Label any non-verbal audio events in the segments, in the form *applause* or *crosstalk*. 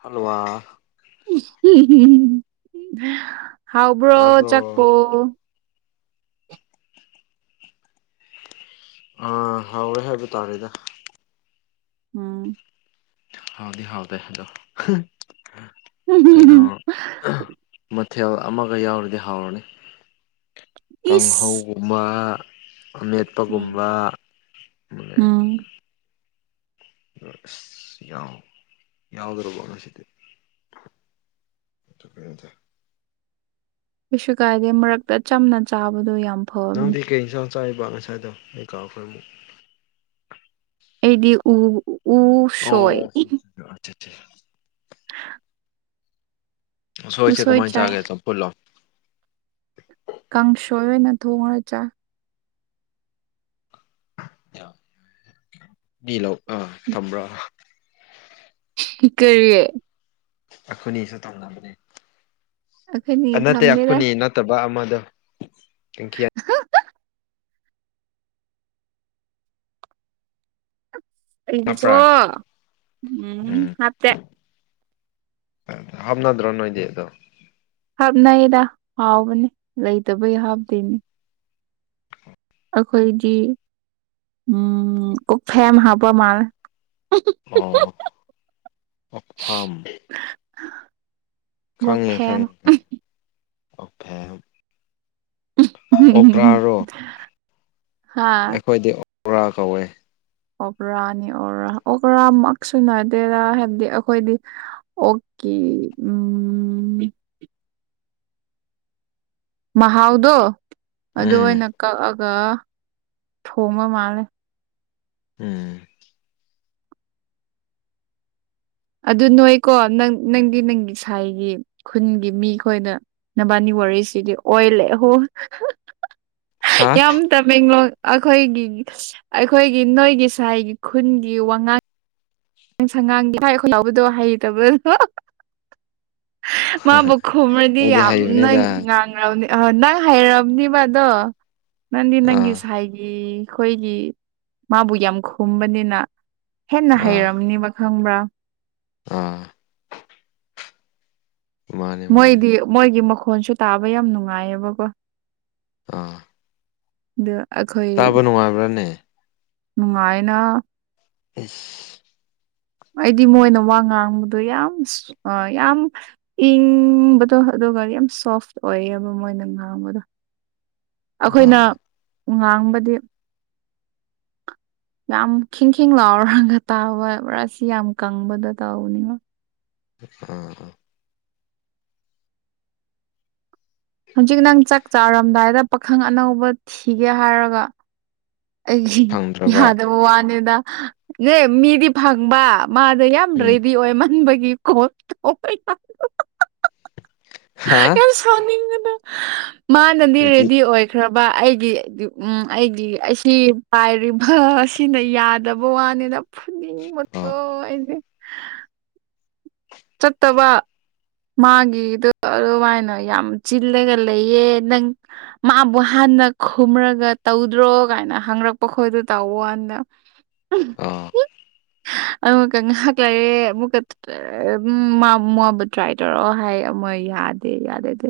hello ꯋꯥ ꯍꯥꯎꯕ꯭ꯔꯣ ꯇꯥꯕ꯭ꯔꯣ ꯆꯥꯛꯄꯣ ꯑꯥ ꯍꯥꯎꯋꯦ ꯍꯥꯏꯕ ꯇꯥꯔꯦꯗ ꯎꯝ ꯍꯥꯎꯗꯤ ꯍꯥꯎꯇꯦ ꯑꯗꯣ ꯀꯩꯅꯣ ꯃꯥ ꯃꯊꯦꯜ ꯑꯃꯒ ꯌꯥꯎꯔꯗꯤ ꯍꯥꯎꯔꯅꯤ ꯀꯥꯡꯍꯧ ꯏꯁ ꯑꯃ ꯑꯃꯦꯠꯄꯒꯨꯝꯕ ꯎꯝ ꯎꯝ ꯑꯁ ꯌꯥꯎ ꯌꯥꯎꯗ꯭ꯔꯕꯣ ꯉꯁꯤꯗꯤ ꯊꯛꯄ ꯌꯥꯗꯦ ꯀꯩꯁꯨ ꯀꯥꯏꯗꯦ ꯃꯔꯛꯇ ꯆꯝꯅ ꯆꯥꯕꯗꯣ ꯌꯥꯝ ꯐꯕꯅꯦ ꯅꯪꯗꯤ ꯀꯩ ꯏꯟꯁꯥꯡ ꯆꯥꯌꯦꯑꯦꯕ ꯉꯁꯥꯏꯗꯣ ꯑꯩ ꯀꯥꯎꯈ꯭ꯔꯦ ꯑꯃꯨꯛ ꯑꯩꯗꯤ ꯎ ꯎ ꯑꯣ *inaudible* ꯎꯁꯣꯏꯁꯦ ꯎꯁꯣꯏ ꯀꯃꯥꯏꯅ ꯆꯥꯏ ꯆꯥꯒꯦ ꯆꯝ ꯐꯨꯠꯂꯣ ꯀꯥꯡꯁꯣꯏ ꯑꯣꯏꯅ ꯊꯣꯡꯉ ꯆꯥꯏ ꯕꯤ ꯂ ꯑꯥ ꯊꯝꯕ꯭ꯔꯣ *unintelligible* ꯀꯔꯤ ꯑꯩꯈꯣꯏꯅꯤꯁꯨ ꯇꯧꯅꯕꯅꯦ ꯑꯩꯈꯣꯏꯅꯤ ꯑ ꯅꯠꯇꯦ ꯊꯝꯗꯦꯗ ꯑꯩꯈꯣꯏꯅꯤ ꯅꯠꯇꯕ ꯑꯃꯗꯣ *unintelligible* ꯑꯩꯕꯨꯒꯣ ꯍꯥꯞꯄ꯭ꯔꯥ ꯎꯝ ꯍꯥꯞꯇꯦ ꯑ ꯍꯞꯅꯗ꯭ꯔꯣ ꯅꯣꯏꯗꯤ ꯑꯗꯣ ꯍꯥꯞꯅꯩꯗ ꯍꯥꯎꯕꯅꯤ ꯂꯩꯇꯕꯩ ꯍꯥꯞꯇ꯭ꯔꯤꯅꯦ ꯑꯩꯈꯣꯏꯗꯤ ꯎꯝ ꯀꯣꯛꯐꯦꯝ ꯍꯥꯞꯄ ꯃꯥꯜꯂꯦ ꯑꯣ ꯑꯣꯛꯐꯥꯝ *inaudible* ꯈꯪꯉꯦ ꯀꯣꯛꯐꯦꯝ ꯈꯪꯉꯦ ꯈꯪꯉꯦ ꯑꯣꯛꯐꯦꯝ ꯑꯣꯀ꯭ꯔꯥꯔꯣ ꯍꯥꯥ ꯑꯩꯈꯣꯏꯗꯤ ꯑꯣꯀ꯭ꯔꯥ ꯀꯧꯋꯦ ꯑꯣꯒ꯭ꯔꯥꯅꯤ ꯑꯣꯔꯥ ꯑꯣꯒ꯭ꯔꯥꯃꯛꯁꯨ ꯅꯠꯗꯦꯗꯥ ꯍꯥꯏꯕꯗꯤ ꯑꯩꯈꯣꯏꯗꯤ ꯑꯣꯛꯀꯤ ꯎꯝ ꯃꯍꯥꯎꯗꯣ ꯑꯗꯨ ꯎꯝ ꯑꯣꯏꯅ ꯀꯛꯑꯒ ꯊꯣꯡꯕ ꯃꯥꯜꯂꯦ ꯎꯝ ꯑꯗꯨ ꯅꯣꯏꯀꯣ ꯅꯪ ꯅꯪꯒꯤ ꯅꯪꯒꯤ ꯁꯥꯏꯒꯤ ꯈꯨꯟꯒꯤ ꯃꯤ ꯈꯣꯏꯗ ꯅꯕꯥꯅꯤ ꯋꯥꯔꯤꯁꯤꯗꯤ ꯑꯣꯏꯂꯦꯍꯣ ꯍꯥ ꯌꯥꯝ ꯇꯃꯦꯡꯂꯣꯡ ꯑꯩꯈꯣꯏꯒꯤ ꯑꯩꯈꯣꯏꯒꯤ ꯅꯣꯏꯒꯤ ꯁꯥꯏꯒꯤ ꯈꯨꯟꯒꯤ ꯋꯥꯉꯥꯡ ꯅꯪ ꯁꯪꯉꯥꯡꯒꯤ *unintelligible* ꯈꯨꯅꯥꯎꯕꯗꯣ ꯍꯩꯇꯕꯣ *unintelligible* ꯃꯥꯕꯨ ꯈꯨꯝꯔꯗꯤ ꯑꯩꯗꯤ ꯌꯥꯝ ꯅꯪ ꯍꯩꯕꯅꯤꯗ ꯉꯥꯡ ꯍꯔꯥꯎꯅꯤ ꯍꯣ ꯅꯪ ꯍꯩꯔꯝꯅꯤꯕ ꯑꯗꯣ ꯅꯪꯗꯤ ꯅꯪꯒꯤ ꯑꯥ ꯁꯥꯏꯒꯤ ꯑꯩꯈꯣꯏꯒꯤ ꯃꯥꯕꯨ ꯌꯥꯝ ꯈꯨꯝꯕꯅꯤꯅ ꯍꯦꯟꯅ ꯑꯥ ꯍꯩꯔꯝꯅꯦꯕ ꯈꯪꯕ꯭ꯔꯥ ꯑꯥ ꯃꯥꯅꯦ ꯃꯥꯅꯦ ꯃꯣꯏꯗꯤ ꯃꯣꯏꯒꯤ ꯃꯈꯣꯟꯁꯨ ꯇꯥꯕ ꯌꯥꯝ ꯅꯨꯡꯉꯥꯏꯌꯦꯕꯀꯣ ꯑꯥ ꯑꯗꯨ ꯑꯩꯈꯣꯏ ꯇꯥꯕ ꯅꯨꯡꯉꯥꯏꯕ꯭ꯔꯥꯅꯦ ꯅꯨꯡꯉꯥꯏꯅ ꯏꯁ ꯑꯩꯗꯤ ꯃꯣꯏꯅ ꯋꯥ ꯉꯥꯡꯕꯗꯣ ꯌꯥꯝ ꯑꯥ ꯌꯥꯝ ꯏꯪꯕꯗꯣ ꯑꯗꯨꯒ ꯌꯥꯝ ꯁꯣꯐ ꯑꯣꯏꯌꯦꯕ ꯃꯣꯏꯅ ꯉꯥꯡꯕꯗꯣ ꯑꯩꯈꯣꯏꯅ ꯑꯥ ꯉꯥꯡꯕꯗꯤ ꯌꯥꯝ ꯈꯤꯡ ꯈꯤꯡ ꯂꯥꯎꯔꯒ ꯇꯥꯕ ꯔꯥꯁꯤ ꯌꯥꯝ ꯀꯪꯕꯗ ꯇꯧꯅꯤ ꯑꯥ ꯍꯧꯖꯤꯛ ꯅꯪ ꯆꯥꯛ ꯆꯥꯔꯝꯗꯥꯏꯗ ꯄꯥꯈꯪ ꯑꯅꯧꯕ ꯊꯤꯒꯦ ꯍꯥꯏꯔꯒ ꯑꯩꯒꯤ ꯐꯪꯗ꯭ꯔꯕ ꯌꯥꯗꯕ ꯋꯥꯅꯦꯗ ꯅꯦ ꯃꯤꯗꯤ ꯐꯪꯕ ꯃꯥꯗꯣ ꯌꯥꯝ ꯎꯝ ꯒꯔꯦꯕꯤ ꯑꯣꯏ ꯃꯟꯕꯒꯤ ꯀꯣꯜ ꯇꯧꯕ ꯌ *unintelligible* ꯍꯥꯥ ꯈꯪꯅꯤꯡꯒꯅꯨ ꯃꯥꯅ ꯑꯗꯨꯗꯤ ꯂ꯭ꯔꯦꯗꯤ ꯑꯣꯏ ꯈ꯭ꯔꯕ ꯑꯩꯒꯤ ꯎꯝ ꯑꯩꯒꯤ ꯑꯁꯤ ꯄꯥꯏꯔꯤꯕꯁꯤꯅ ꯌꯥꯗꯕ ꯋꯥꯅꯦꯗ ꯐꯨꯅꯤꯡꯕ ꯀꯣ ꯑꯥ ꯑꯩꯗꯤ ꯆꯠꯇꯕ ꯃꯥꯒꯤꯗꯣ ꯑꯗꯨꯃꯥꯏꯅ ꯌꯥꯝ ꯆꯤꯜꯂꯒ ꯂꯩꯌꯦ ꯅꯪ ꯃꯥꯕꯨ ꯍꯥꯟꯅ ꯈꯨꯝꯔꯒ ꯇꯧꯗ꯭ꯔꯣ ꯀꯥꯏꯅ ꯍꯪꯪꯔꯛꯄ ꯈꯣꯏꯗꯣ ꯇꯧꯕ ꯋꯥꯅꯦꯗ ꯑꯥ ꯑꯃꯨꯀ ꯉꯥꯏꯍꯥꯛ ꯂꯩꯔꯦ ꯑꯃꯨꯛꯀ ꯎꯝ ꯃꯥ ꯃꯥꯕꯨ ꯇ꯭ꯔꯥꯏ ꯇꯧꯔꯛꯑꯣ ꯍꯥꯏꯌꯦ ꯃꯣꯏ ꯌꯥꯗꯦ ꯌꯥꯗꯦꯗꯤ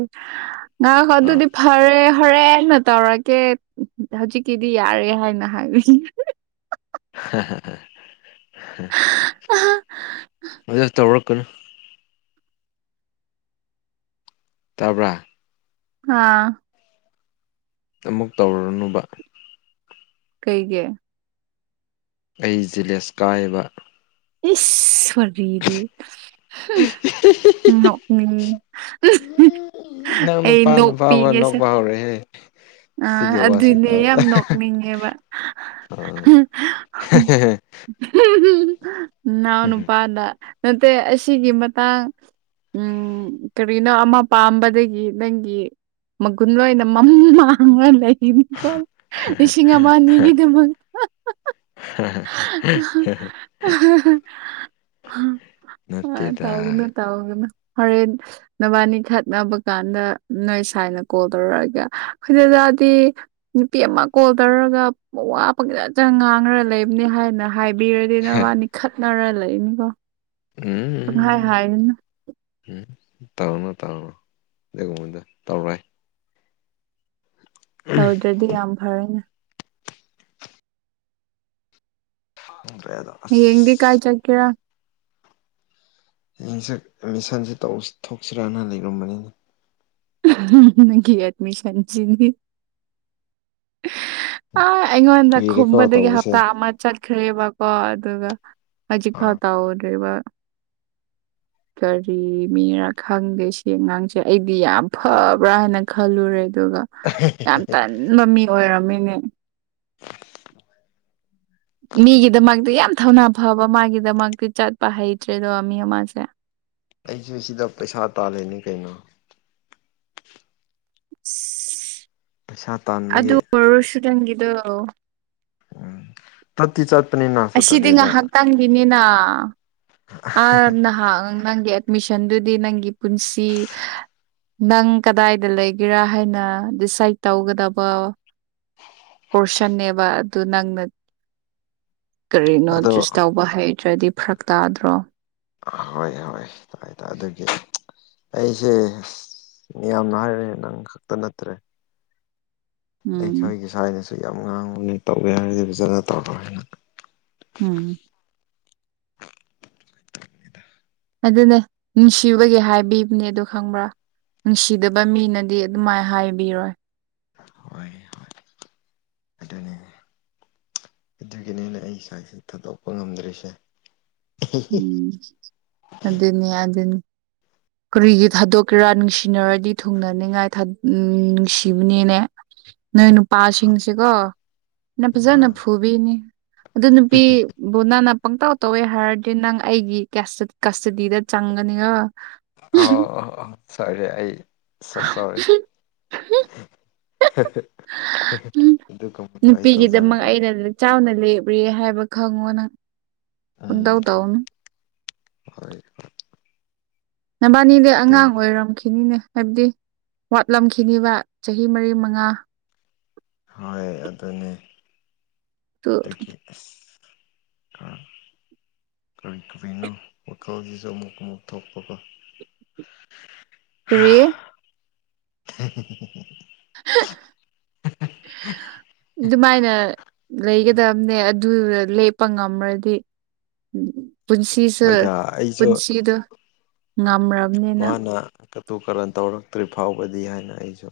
ꯉꯥꯢꯈꯣ ꯑꯥ ꯑꯗꯨꯗꯤ ꯐꯔꯦ ꯍꯣꯔꯦꯟꯅ ꯇꯧꯔꯛꯀꯦ ꯍꯧꯖꯤꯛꯀꯤꯗꯤ ꯌꯥꯔꯦ ꯍꯥꯏꯅ ꯍꯥꯏꯕꯤ *unintelligible* ꯑꯗꯨ ꯇꯧꯔꯛꯀꯅꯨ ꯇꯥꯕ꯭ꯔꯥ ꯑꯥ ꯑꯃꯨꯛ ꯇꯧꯔꯨꯔꯅꯨꯕ ꯀꯩꯒꯤ ꯑꯩ ꯖꯦꯂꯦꯁ ꯀꯥꯏꯕ ꯏꯁ ꯋꯥꯔꯤꯗꯤ ꯍꯨꯝ ꯅꯣꯛꯅꯤꯡꯉꯤ ꯅꯪ ꯑꯩ ꯅꯨꯄꯥꯅ ꯅꯣꯛꯄꯤ ꯐꯥꯎꯕ ꯅꯣꯛꯄ ꯍꯧꯔꯦꯍꯦ ꯑ ꯁꯤꯒꯤ ꯋꯥꯁꯦ ꯑꯗꯨꯅꯦ ꯇꯥꯕꯗ ꯌꯥꯝ ꯅꯣꯛꯅꯤꯡꯉꯦꯕ ꯑꯥ ꯅꯅꯥꯎ ꯅꯨꯄꯥꯅ ꯅꯠꯇꯦ ꯑꯁꯤꯒꯤ ꯃꯇꯥꯡ ꯎꯝ ꯀꯔꯤꯅꯣ ꯑꯃ ꯄꯥꯝꯕꯗꯒꯤ ꯅꯪꯒꯤ ꯃꯒꯨꯟ ꯂꯣꯏꯅ ꯃꯝ ꯃꯥꯡꯂꯒ ꯂꯩꯅꯤ ꯒꯣ ꯂꯤꯁꯤꯡ ꯑꯃ ꯑꯅꯤꯒꯤꯗꯃꯛ *unintelligible* ꯅꯠꯇꯦꯗ ꯇꯥꯎꯒꯅꯨ ꯇꯥꯎꯒꯅꯨ ꯍꯣꯔꯦꯟ ꯅꯕꯥꯅꯤ ꯈꯠꯅꯕ ꯀꯥꯟꯗ ꯅꯣꯏ ꯁꯥꯏꯅ ꯀꯣꯜ ꯇꯧꯔꯛꯑꯒ ꯈꯣꯏ ꯗꯗꯥꯗꯤ ꯅꯨꯄꯤ ꯑꯃ ꯀꯣꯜ ꯇꯧꯔꯒ ꯋꯥ ꯄꯪꯆꯠ ꯆꯠ ꯉꯥꯡꯔ ꯂꯩꯕꯅꯦ ꯍꯥꯏꯅ ꯍꯥꯏꯕꯤꯔꯗꯤ ꯅꯕꯥꯅꯤ ꯈꯠꯅꯔ ꯂꯩꯅꯤꯀꯣ ꯄꯪꯍꯥꯏ ꯎꯝ ꯍꯥꯏꯔꯅꯨ ꯎꯝ ꯇꯧꯅꯨ ꯇꯧꯅꯨ ꯑꯗꯨꯒꯨꯝꯕꯗꯣ ꯇꯧꯔꯣꯏ ꯇꯧꯗ꯭ꯔꯗꯤ ꯌꯥꯝ ꯐꯔꯦ *unintelligible* ꯍꯌꯦꯡꯗꯤ ꯀꯥꯏ ꯆꯠꯀꯦꯔꯥ ꯍꯌꯦꯡꯁꯦ ꯑꯦꯠꯃꯤꯁꯟꯁꯦ ꯇꯧ ꯊꯣꯛꯁꯤꯔꯅ ꯂꯩꯔꯝꯕꯅꯦ ꯅꯪꯒꯤ ꯑꯦꯗꯃꯤꯁꯟꯁꯤꯗꯤ ꯑꯥ ꯑꯩꯉꯣꯟꯗ ꯀꯨꯏꯔꯦꯀꯣ ꯈꯨꯝꯕꯗꯒꯤ ꯇꯧꯕꯁꯦ ꯍꯞꯇꯥ ꯑꯃ ꯆꯠꯈ꯭ꯔꯦꯕꯀꯣ ꯑꯗꯨꯒ ꯍꯧꯖꯤꯛ ꯐꯥꯎ ꯑꯥ ꯇꯧꯗ꯭ꯔꯤꯕ ꯀꯔꯤ ꯃꯤꯔꯥ ꯈꯪꯗꯦ ꯁꯤ ꯑꯉꯥꯡꯁꯦ ꯑꯩꯗꯤ ꯌꯥꯝ ꯑꯩ ꯐꯕ ꯄꯨꯔꯥꯅ ꯈꯜꯂꯨꯔꯦ ꯑꯗꯨꯒ ꯌꯥꯝ ꯇꯟꯕ ꯃꯤ ꯑꯣꯏꯔꯝꯃꯤꯅꯦ ꯃꯤꯒꯤꯗꯃꯛꯇꯤ ꯌꯥꯝ ꯊꯧꯅꯥ ꯐꯕ ꯃꯥꯒꯤꯗꯃꯛꯇꯤ ꯆꯠꯄ ꯍꯩꯇ꯭ꯔꯦꯗꯣ ꯃꯤ ꯑꯃꯁꯦ ꯑꯩꯁꯨ ꯁꯤꯗ ꯄꯩꯁꯥ ꯇꯥꯜꯂꯤꯅꯤ ꯀꯩꯅꯣ ꯄꯩꯁꯥ ꯑꯗꯨ ꯇꯥꯟꯕꯒꯤ ꯑꯣꯢꯔꯁꯨ ꯅꯪꯒꯤꯗꯣ ꯎꯝ ꯆꯠꯇꯤ ꯆꯠꯄꯅꯦꯅ ꯑꯁꯤꯗꯤ ꯁꯇ꯭ꯔꯗꯦ ꯗ *unintelligible* ꯑ ꯅꯍꯥꯛ ꯅꯪꯒꯤ ꯑꯦꯗꯃꯤꯁꯟꯗꯨꯗꯤ ꯅꯪꯒꯤ ꯄꯨꯟꯁꯤ ꯅꯪ ꯀꯗꯥꯏꯗ ꯂꯩꯒꯦꯔꯥ ꯍꯥꯏꯅ ꯗꯤꯁꯥꯏꯠ ꯇꯧꯒꯗꯕ ꯄꯣꯔꯁꯟꯅꯦꯕ ꯑꯗꯨ ꯅꯪꯅ ꯀꯔꯤꯅꯣ ꯑꯗꯣ ꯆꯨꯁ ꯇꯧꯕ ꯍꯩꯇ꯭ꯔꯗꯤ ꯐꯔꯛ ꯇꯥꯗ꯭ꯔꯣ ꯍꯣꯏ ꯍꯣꯏ ꯇꯥꯏ ꯇꯥꯏ ꯑꯗꯨꯒꯤ ꯑꯩꯁꯦ ꯃꯤꯌꯥꯝꯅ ꯍꯥꯏꯔꯦ ꯅꯪ ꯈꯛꯇ ꯅꯠꯇ꯭ꯔꯦ ꯎꯝ ꯑꯩꯈꯣꯢꯒꯤ ꯁꯥꯢꯅꯁꯨ ꯌꯥꯝ ꯉꯥꯡꯕꯅꯤ ꯇꯧꯒꯦ ꯍꯥꯢꯔꯗꯤ ꯐꯖꯅ ꯇꯧꯔꯣ ꯍꯥꯏꯅ ꯎꯝ ꯑꯗꯨꯅꯦ ꯅꯨꯡꯁꯤꯕꯒꯤ ꯍꯥꯏꯕꯤꯕꯅꯦ ꯑꯗꯣ ꯈꯪꯕ꯭ꯔꯥ ꯅꯨꯡꯁꯤꯗꯕ ꯃꯤꯅꯗꯤ ꯑꯗꯨꯃꯥꯏ ꯍꯥꯏꯕꯤꯔꯣꯏ ꯍꯣꯏ ꯍꯣꯢ ꯑꯗꯨꯅꯦ ꯑꯗꯨꯒꯤꯅꯤꯅꯦ ꯑꯩ ꯁꯥꯏꯁꯦ ꯊꯥꯗꯣꯛꯄ ꯉꯝꯗ꯭ꯔꯤꯁꯦ ꯎꯝ ꯑꯗꯨꯅꯦ ꯑꯗꯨꯅꯦ ꯀꯔꯤꯒꯤ ꯊꯥꯗꯣꯛ ꯈꯔ ꯅꯨꯡꯁꯤꯅꯔꯗꯤ ꯊꯨꯡꯅꯅꯤꯡꯉꯥꯏ ꯊꯥ ꯑꯝ ꯅꯨꯡꯁꯤꯕꯅꯤꯅꯦ ꯅꯣꯏ ꯅꯨꯄꯥꯁꯤꯡꯁꯤꯀꯣ ꯐꯅ ꯐꯖꯅ ꯑꯥ ꯐꯨꯕꯤꯅꯤ ꯑꯗꯨ ꯅꯨꯄꯤꯕꯨ ꯅꯪꯅ ꯄꯪꯇꯧ ꯇꯧꯋꯦ ꯍꯥꯏꯔ ꯑꯗꯨ ꯅꯪ ꯑꯩꯒꯤ ꯀꯁꯇꯗꯤꯗ ꯆꯪꯒꯅꯤꯒꯣ ꯑꯣꯑꯣ ꯁꯣꯔꯤ ꯑꯩ ꯁꯣ ꯁꯣꯔꯤ ꯑꯗꯨ ꯀꯨꯝꯕꯗꯣ ꯑꯩ ꯅꯨꯄꯤꯒꯤꯗꯃꯛ ꯇꯧꯖꯔꯔꯣꯏ ꯑꯩꯅ ꯆꯥꯎꯅ ꯂꯦꯞꯔꯤꯌꯦ ꯍꯥꯏꯕ ꯈꯪꯉꯣꯅꯪ ꯑꯝ ꯍꯣꯏ ꯅꯕꯥꯅꯤꯗꯤ ꯑꯗꯨꯝ ꯑꯉꯥꯡ ꯑꯣꯏꯔꯝꯈꯤꯅꯤꯅꯦ ꯍꯥꯏꯕꯗꯤ ꯋꯥꯠꯂꯝꯈꯤꯅꯤꯕ ꯆꯍꯤ ꯃꯔꯤ ꯃꯉꯥ ꯍꯣꯏ ꯑꯗꯨꯅꯦ ꯇꯨ ꯑꯗꯨꯒꯤ ꯑꯁ ꯑꯥ ꯀꯔꯤ ꯀꯔꯤꯅꯣ ꯐꯣꯇꯣꯁꯤꯁꯨ ꯑꯃꯨꯛ ꯑꯃꯨꯛ ꯊꯣꯛꯄ ꯀꯣ ꯀꯔꯤ *unintelligible* *unintelligible* ꯑꯗꯨꯃꯥꯏꯅ ꯂꯩꯒꯗꯕꯅꯦ ꯑꯗꯨ ꯂꯦꯞꯄ ꯉꯝꯔꯗꯤ ꯄꯨꯟꯁꯤꯁꯦ ꯍꯣꯏꯗ ꯑꯩꯁꯨ ꯄꯨꯟꯁꯤꯗꯣ ꯉꯝꯔꯛ ꯃꯥꯅ ꯀꯇꯨ ꯀꯔꯟ ꯇꯧꯔꯛꯇ꯭ꯔꯤ ꯐꯥꯎꯕꯗꯤ ꯍꯥꯏꯅ ꯑꯩꯁꯨ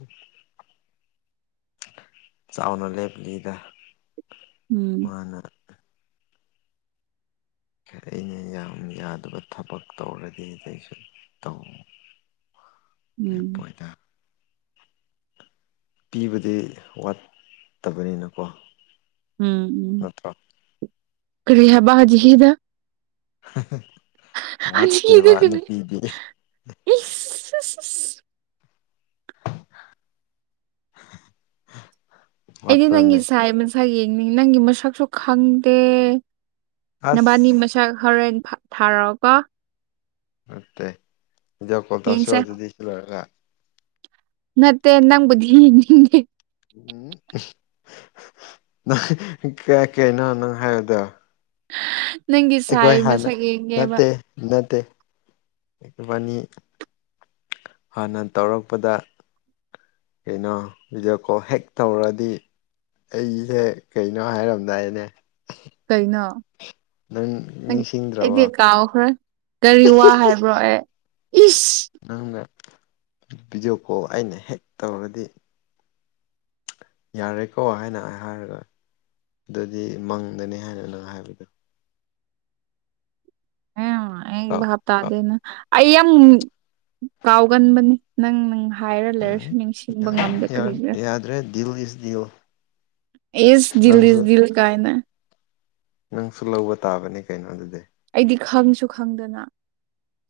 ꯆꯥꯎꯅ ꯂꯦꯞꯂꯤꯗ ꯎꯝ ꯃꯥꯅ ꯑꯩꯅ ꯌꯥꯝ ꯌꯥꯗꯕ ꯊꯕꯛ ꯇꯧꯔꯗꯤ ꯑꯩꯁꯨ ꯇꯧ ꯎꯝ ꯂꯦꯞꯄꯣꯏꯗ ꯄꯤꯕꯗꯤ ꯋꯥꯠꯇꯕꯅꯤꯅꯀꯣ ꯎꯝ ꯅꯠꯇ꯭ꯔꯣ ꯀꯔꯤ ꯍꯥꯢꯕꯥ ꯍꯧꯖꯤꯛꯀꯤꯗꯣ ꯍꯧꯖꯤꯛꯀꯤꯗꯣ ꯋꯥꯠꯇꯦꯕ ꯀꯔꯤ ꯅꯨꯄꯤꯗꯤ ꯏꯁ ꯑꯩꯗꯤ ꯅꯪꯒꯤ ꯋꯥꯠꯄ꯭ꯔꯅꯦ ꯁꯥꯏ ꯃꯁꯛ ꯌꯦꯡꯅꯤꯡꯉꯤ ꯅꯪꯒꯤ ꯃꯁꯛꯁꯨ ꯈꯪꯗꯦ ꯅꯕꯥꯅꯤ ꯑꯁ ꯃꯁꯛ ꯍꯣꯔꯦꯟ ꯊꯥꯔꯛꯑꯣꯀꯣ ꯅꯠꯇꯦ ꯕꯤꯗꯤꯑꯣ ꯀꯣꯜ ꯇꯥꯁꯤꯔꯣ ꯌꯦꯡꯁꯦ ꯑꯗꯨꯗꯤ ꯁꯤ ꯂꯣꯏꯔꯒ ꯅꯠꯇꯦ ꯅꯪꯕꯨ ꯊꯤ ꯊꯤꯅꯤꯡꯉꯦ ꯎꯝ ꯅꯪ ꯀꯩ ꯀꯩꯅꯣ ꯅꯪ ꯍꯥꯏꯕꯗꯣ ꯅꯪꯒꯤ ꯑꯩꯈꯣꯏ ꯁꯥꯏ ꯍꯥꯟꯅ ꯃꯁꯛ ꯌꯦꯡꯒꯦꯕ ꯅꯠꯇꯦ ꯅꯠꯇꯦ ꯏꯕꯥꯅꯤ ꯍꯥꯟꯅ ꯇꯧꯔꯛꯄꯗ ꯀꯩꯅꯣ ꯚꯤꯗꯤꯑꯣ ꯀꯣꯜ ꯍꯦꯛ ꯇꯧꯔꯗꯤ ꯑꯩꯁꯦ ꯀꯩꯅꯣ ꯍꯥꯏꯔꯝꯗꯥꯏꯅꯦ ꯀꯩꯅꯣ ꯅꯪ ꯅꯤꯡꯁꯤꯡꯗ꯭ꯔꯕꯣ ꯑꯩꯗꯤ ꯀꯥꯎꯈ꯭ꯔꯦ ꯀꯔꯤ ꯋꯥ ꯍꯥꯏꯕ꯭ꯔꯣ ꯑꯩ ꯅꯪꯅ ꯚꯤꯗꯤꯑꯣ ꯀꯣꯜ ꯑꯩꯅ ꯍꯦꯛ ꯇꯧꯔꯗꯤ ꯌꯥꯔꯦꯀꯣ ꯍꯥꯏꯅ ꯍꯥꯏꯔꯒ ꯑꯗꯨꯗꯤ ꯃꯪꯗꯅꯤ ꯍꯥꯏꯅ ꯅꯪ ꯍꯥꯏꯕꯗꯣ ꯑꯦ ꯑꯩ ꯀꯥꯎ ꯚꯥꯞ ꯀꯥꯎ ꯇꯥꯗꯦꯅꯦ ꯑꯩ ꯌꯥꯝ ꯀꯥꯎꯒꯟꯕꯅꯦ ꯅꯪ ꯅꯪ ꯍꯥꯏꯔ ꯂꯩꯔꯁꯨ ꯅꯤꯡꯁꯤꯡꯕ ꯉꯝꯗꯦ ꯀꯔꯤꯒꯤꯔ ꯑꯗꯨꯦ ꯜ ꯏ ꯜ *unintelligible* ꯑꯦꯁ ꯗꯤꯜ ꯗꯤꯜ ꯀꯥꯏꯅ ꯅꯪꯁꯨ ꯂꯧꯕ ꯇꯥꯕꯅꯤ ꯀꯩꯅꯣ ꯑꯗꯨꯗꯤ ꯑꯩꯗꯤ ꯈꯪꯁꯨ ꯈꯪꯗꯅ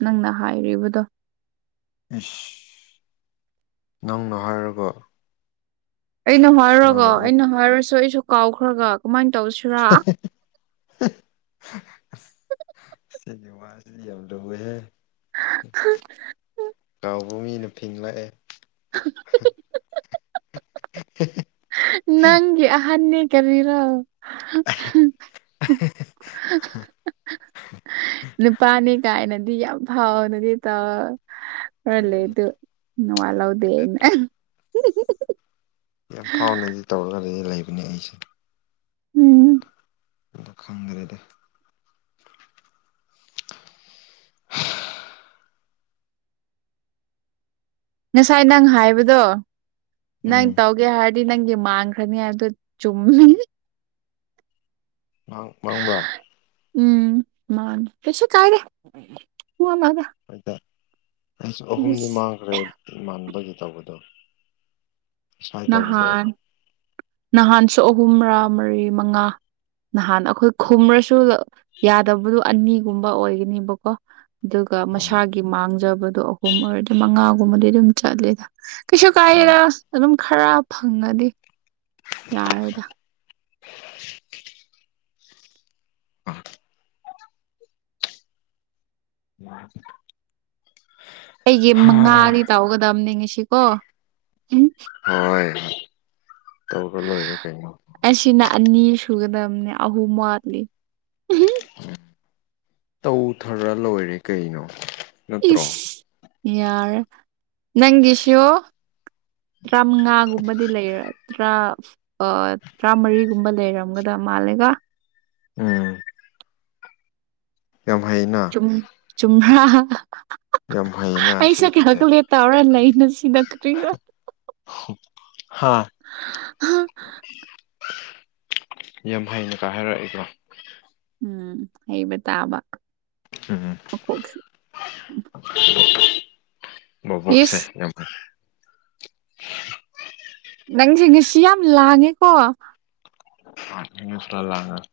ꯅꯪꯅ ꯍꯥꯏꯔꯤꯕꯗꯣ ꯏꯁ ꯅꯪꯅ ꯍꯥꯏꯔꯒ ꯑꯩꯅ ꯍꯥꯏꯔꯒ ꯅꯪꯅ ꯑꯃꯨꯛ ꯑꯩꯅ ꯍꯥꯏꯔꯁꯨ ꯑꯩꯁꯨ ꯀꯥꯎꯈ꯭ꯔꯒ ꯀꯃꯥꯏꯅ ꯇꯧꯁꯤ *unintelligible* ꯏꯆꯟꯒꯤ ꯋꯥꯁꯤꯗꯤ ꯌꯥꯝꯅ ꯂꯨꯌꯦꯍꯦ *unintelligible* ꯀꯥꯎꯕ ꯃꯤꯅ ꯐꯤꯡꯂꯛꯑꯦ *unintelligible* ꯅꯪꯒꯤ ꯑꯍꯟꯅꯤ ꯀꯔꯤꯔꯣ ꯅꯨꯄꯥꯅꯤ ꯀꯥꯏꯅꯗꯤ ꯌꯥꯝ ꯐꯥꯎꯕꯅꯤ ꯇꯧ ꯈꯔꯂꯩ ꯎꯝ ꯑꯗꯨ ꯅꯧꯋꯥ ꯂꯧꯗꯦ ꯑꯩꯅ ꯇꯧꯔꯒ ꯂꯩꯗꯤ ꯂꯩꯕꯅꯦ ꯑꯩꯁꯨ ꯎꯝ ꯈꯪꯗ꯭ꯔꯦꯗ ꯉꯁꯥꯏ ꯅꯪ ꯍꯥꯏꯕꯗꯣ ꯅꯪ ꯎꯝ ꯇꯧꯒꯦ ꯍꯥꯏꯔ ꯗꯤ ꯅꯪꯗꯤ ꯃꯥꯥꯡꯈꯔꯅꯤ ꯍꯥꯏꯕꯗꯨ ꯆꯨꯝꯃꯤ ꯃꯥꯡ ꯃꯥꯡꯕ꯭ꯔꯥ ꯎꯝ ꯃꯥꯅꯤ ꯀꯩꯁꯨ ꯀꯥꯏꯗꯦ *unintelligible* ꯑꯗꯥ ꯑꯩꯁꯨ ꯑꯍꯨꯝꯗꯤ ꯂꯤꯁ ꯃꯥꯡꯈ꯭ꯔꯦ ꯏꯃꯥꯟꯅꯕꯒꯤ ꯇꯧꯕꯗꯣ ꯉꯁꯥꯏ ꯇꯧꯕꯗꯣ ꯅꯍꯥꯟ ꯅꯍꯥꯟꯁꯨ ꯑꯍꯨꯝꯔ ꯃꯔꯤ ꯃꯉꯥ ꯅꯍꯥꯟ ꯑꯩꯈꯣꯏ ꯈꯨꯝꯔꯁꯨ ꯌꯥꯗꯕꯗꯣ ꯑꯅꯤꯒꯨꯝꯕ ꯑꯣꯏꯒꯅꯤꯕꯀꯣ ꯑꯗꯨꯒ ꯑꯥ ꯃꯁꯥꯒꯤ ꯃꯥꯡꯖꯕꯗꯣ ꯑꯍꯨꯝ ꯑꯣꯏꯔꯗꯤ ꯃꯉꯥꯒꯨꯝꯕꯗꯤ ꯑꯗꯨꯝ ꯆꯠꯂꯦꯗ ꯀꯩꯁꯨ ꯑꯥ ꯀꯥꯏꯗꯦꯗ ꯑꯗꯨꯝ ꯈꯔ ꯐꯪꯉꯅꯤ ꯌꯥꯔꯦꯗ *inaudible* ꯑꯥ *inaudible* ꯎꯝ *inaudible* ꯑꯩꯒꯤ ꯃꯉꯥꯗꯤ ꯇꯧꯒꯗꯝꯅꯤ ꯉꯁꯤꯀꯣ ꯍꯣꯏ ꯇꯧꯔꯒ ꯂꯣꯏꯔꯦ ꯀꯩꯅꯣ ꯑꯁꯤꯅ ꯑꯅꯤ ꯁꯨꯒꯗꯕꯅꯦ ꯑꯍꯨꯝ ꯋꯥꯠꯂꯤ ꯇꯧꯊꯔ ꯂꯣꯏꯔꯦ ꯀꯩꯅꯣ ꯅꯠꯇ꯭ꯔꯣ ꯏꯁ ꯌꯥꯔꯦ ꯅꯪꯒꯤꯁꯨ ꯇ꯭ꯔꯥꯃꯉꯥꯒꯨꯝꯕꯗꯤ ꯂꯩꯔ ꯇ꯭ꯔꯥ ꯑ ꯇ꯭ꯅꯔꯥꯃꯔꯤꯒꯨꯝꯕ ꯂꯩꯔꯝꯒꯗ ꯃꯥꯜꯂꯦꯀꯣ ꯎꯝ ꯌꯥꯝ ꯍꯩꯅ ꯎꯝ ꯆꯨꯝꯕ꯭ꯔꯥ ꯌꯥꯝ ꯍꯩꯅ *unintelligible* ꯁꯤ ꯑꯩꯁꯥꯛ ꯅꯨꯄꯤꯁꯦ *unintelligible* ꯇꯧꯔꯥ ꯂꯩꯅꯨ ꯁꯤꯗ ꯀꯔꯤꯔ ꯍꯥꯥ ꯌꯥꯝ ꯍꯩꯅꯀ ꯍꯥꯏꯔꯛꯏꯀꯣ ꯎꯝ ꯍꯩꯕ ꯇꯥꯕ ꯃꯀꯣꯛ ꯎꯝ ꯕꯣꯕꯣꯛꯁꯦ ꯏꯁ ꯌꯥꯝ *unintelligible* ꯅꯪꯁꯦ ꯉꯁꯤ ꯌꯥꯝ ꯂꯥꯡꯉꯦꯀꯣ *unintelligible*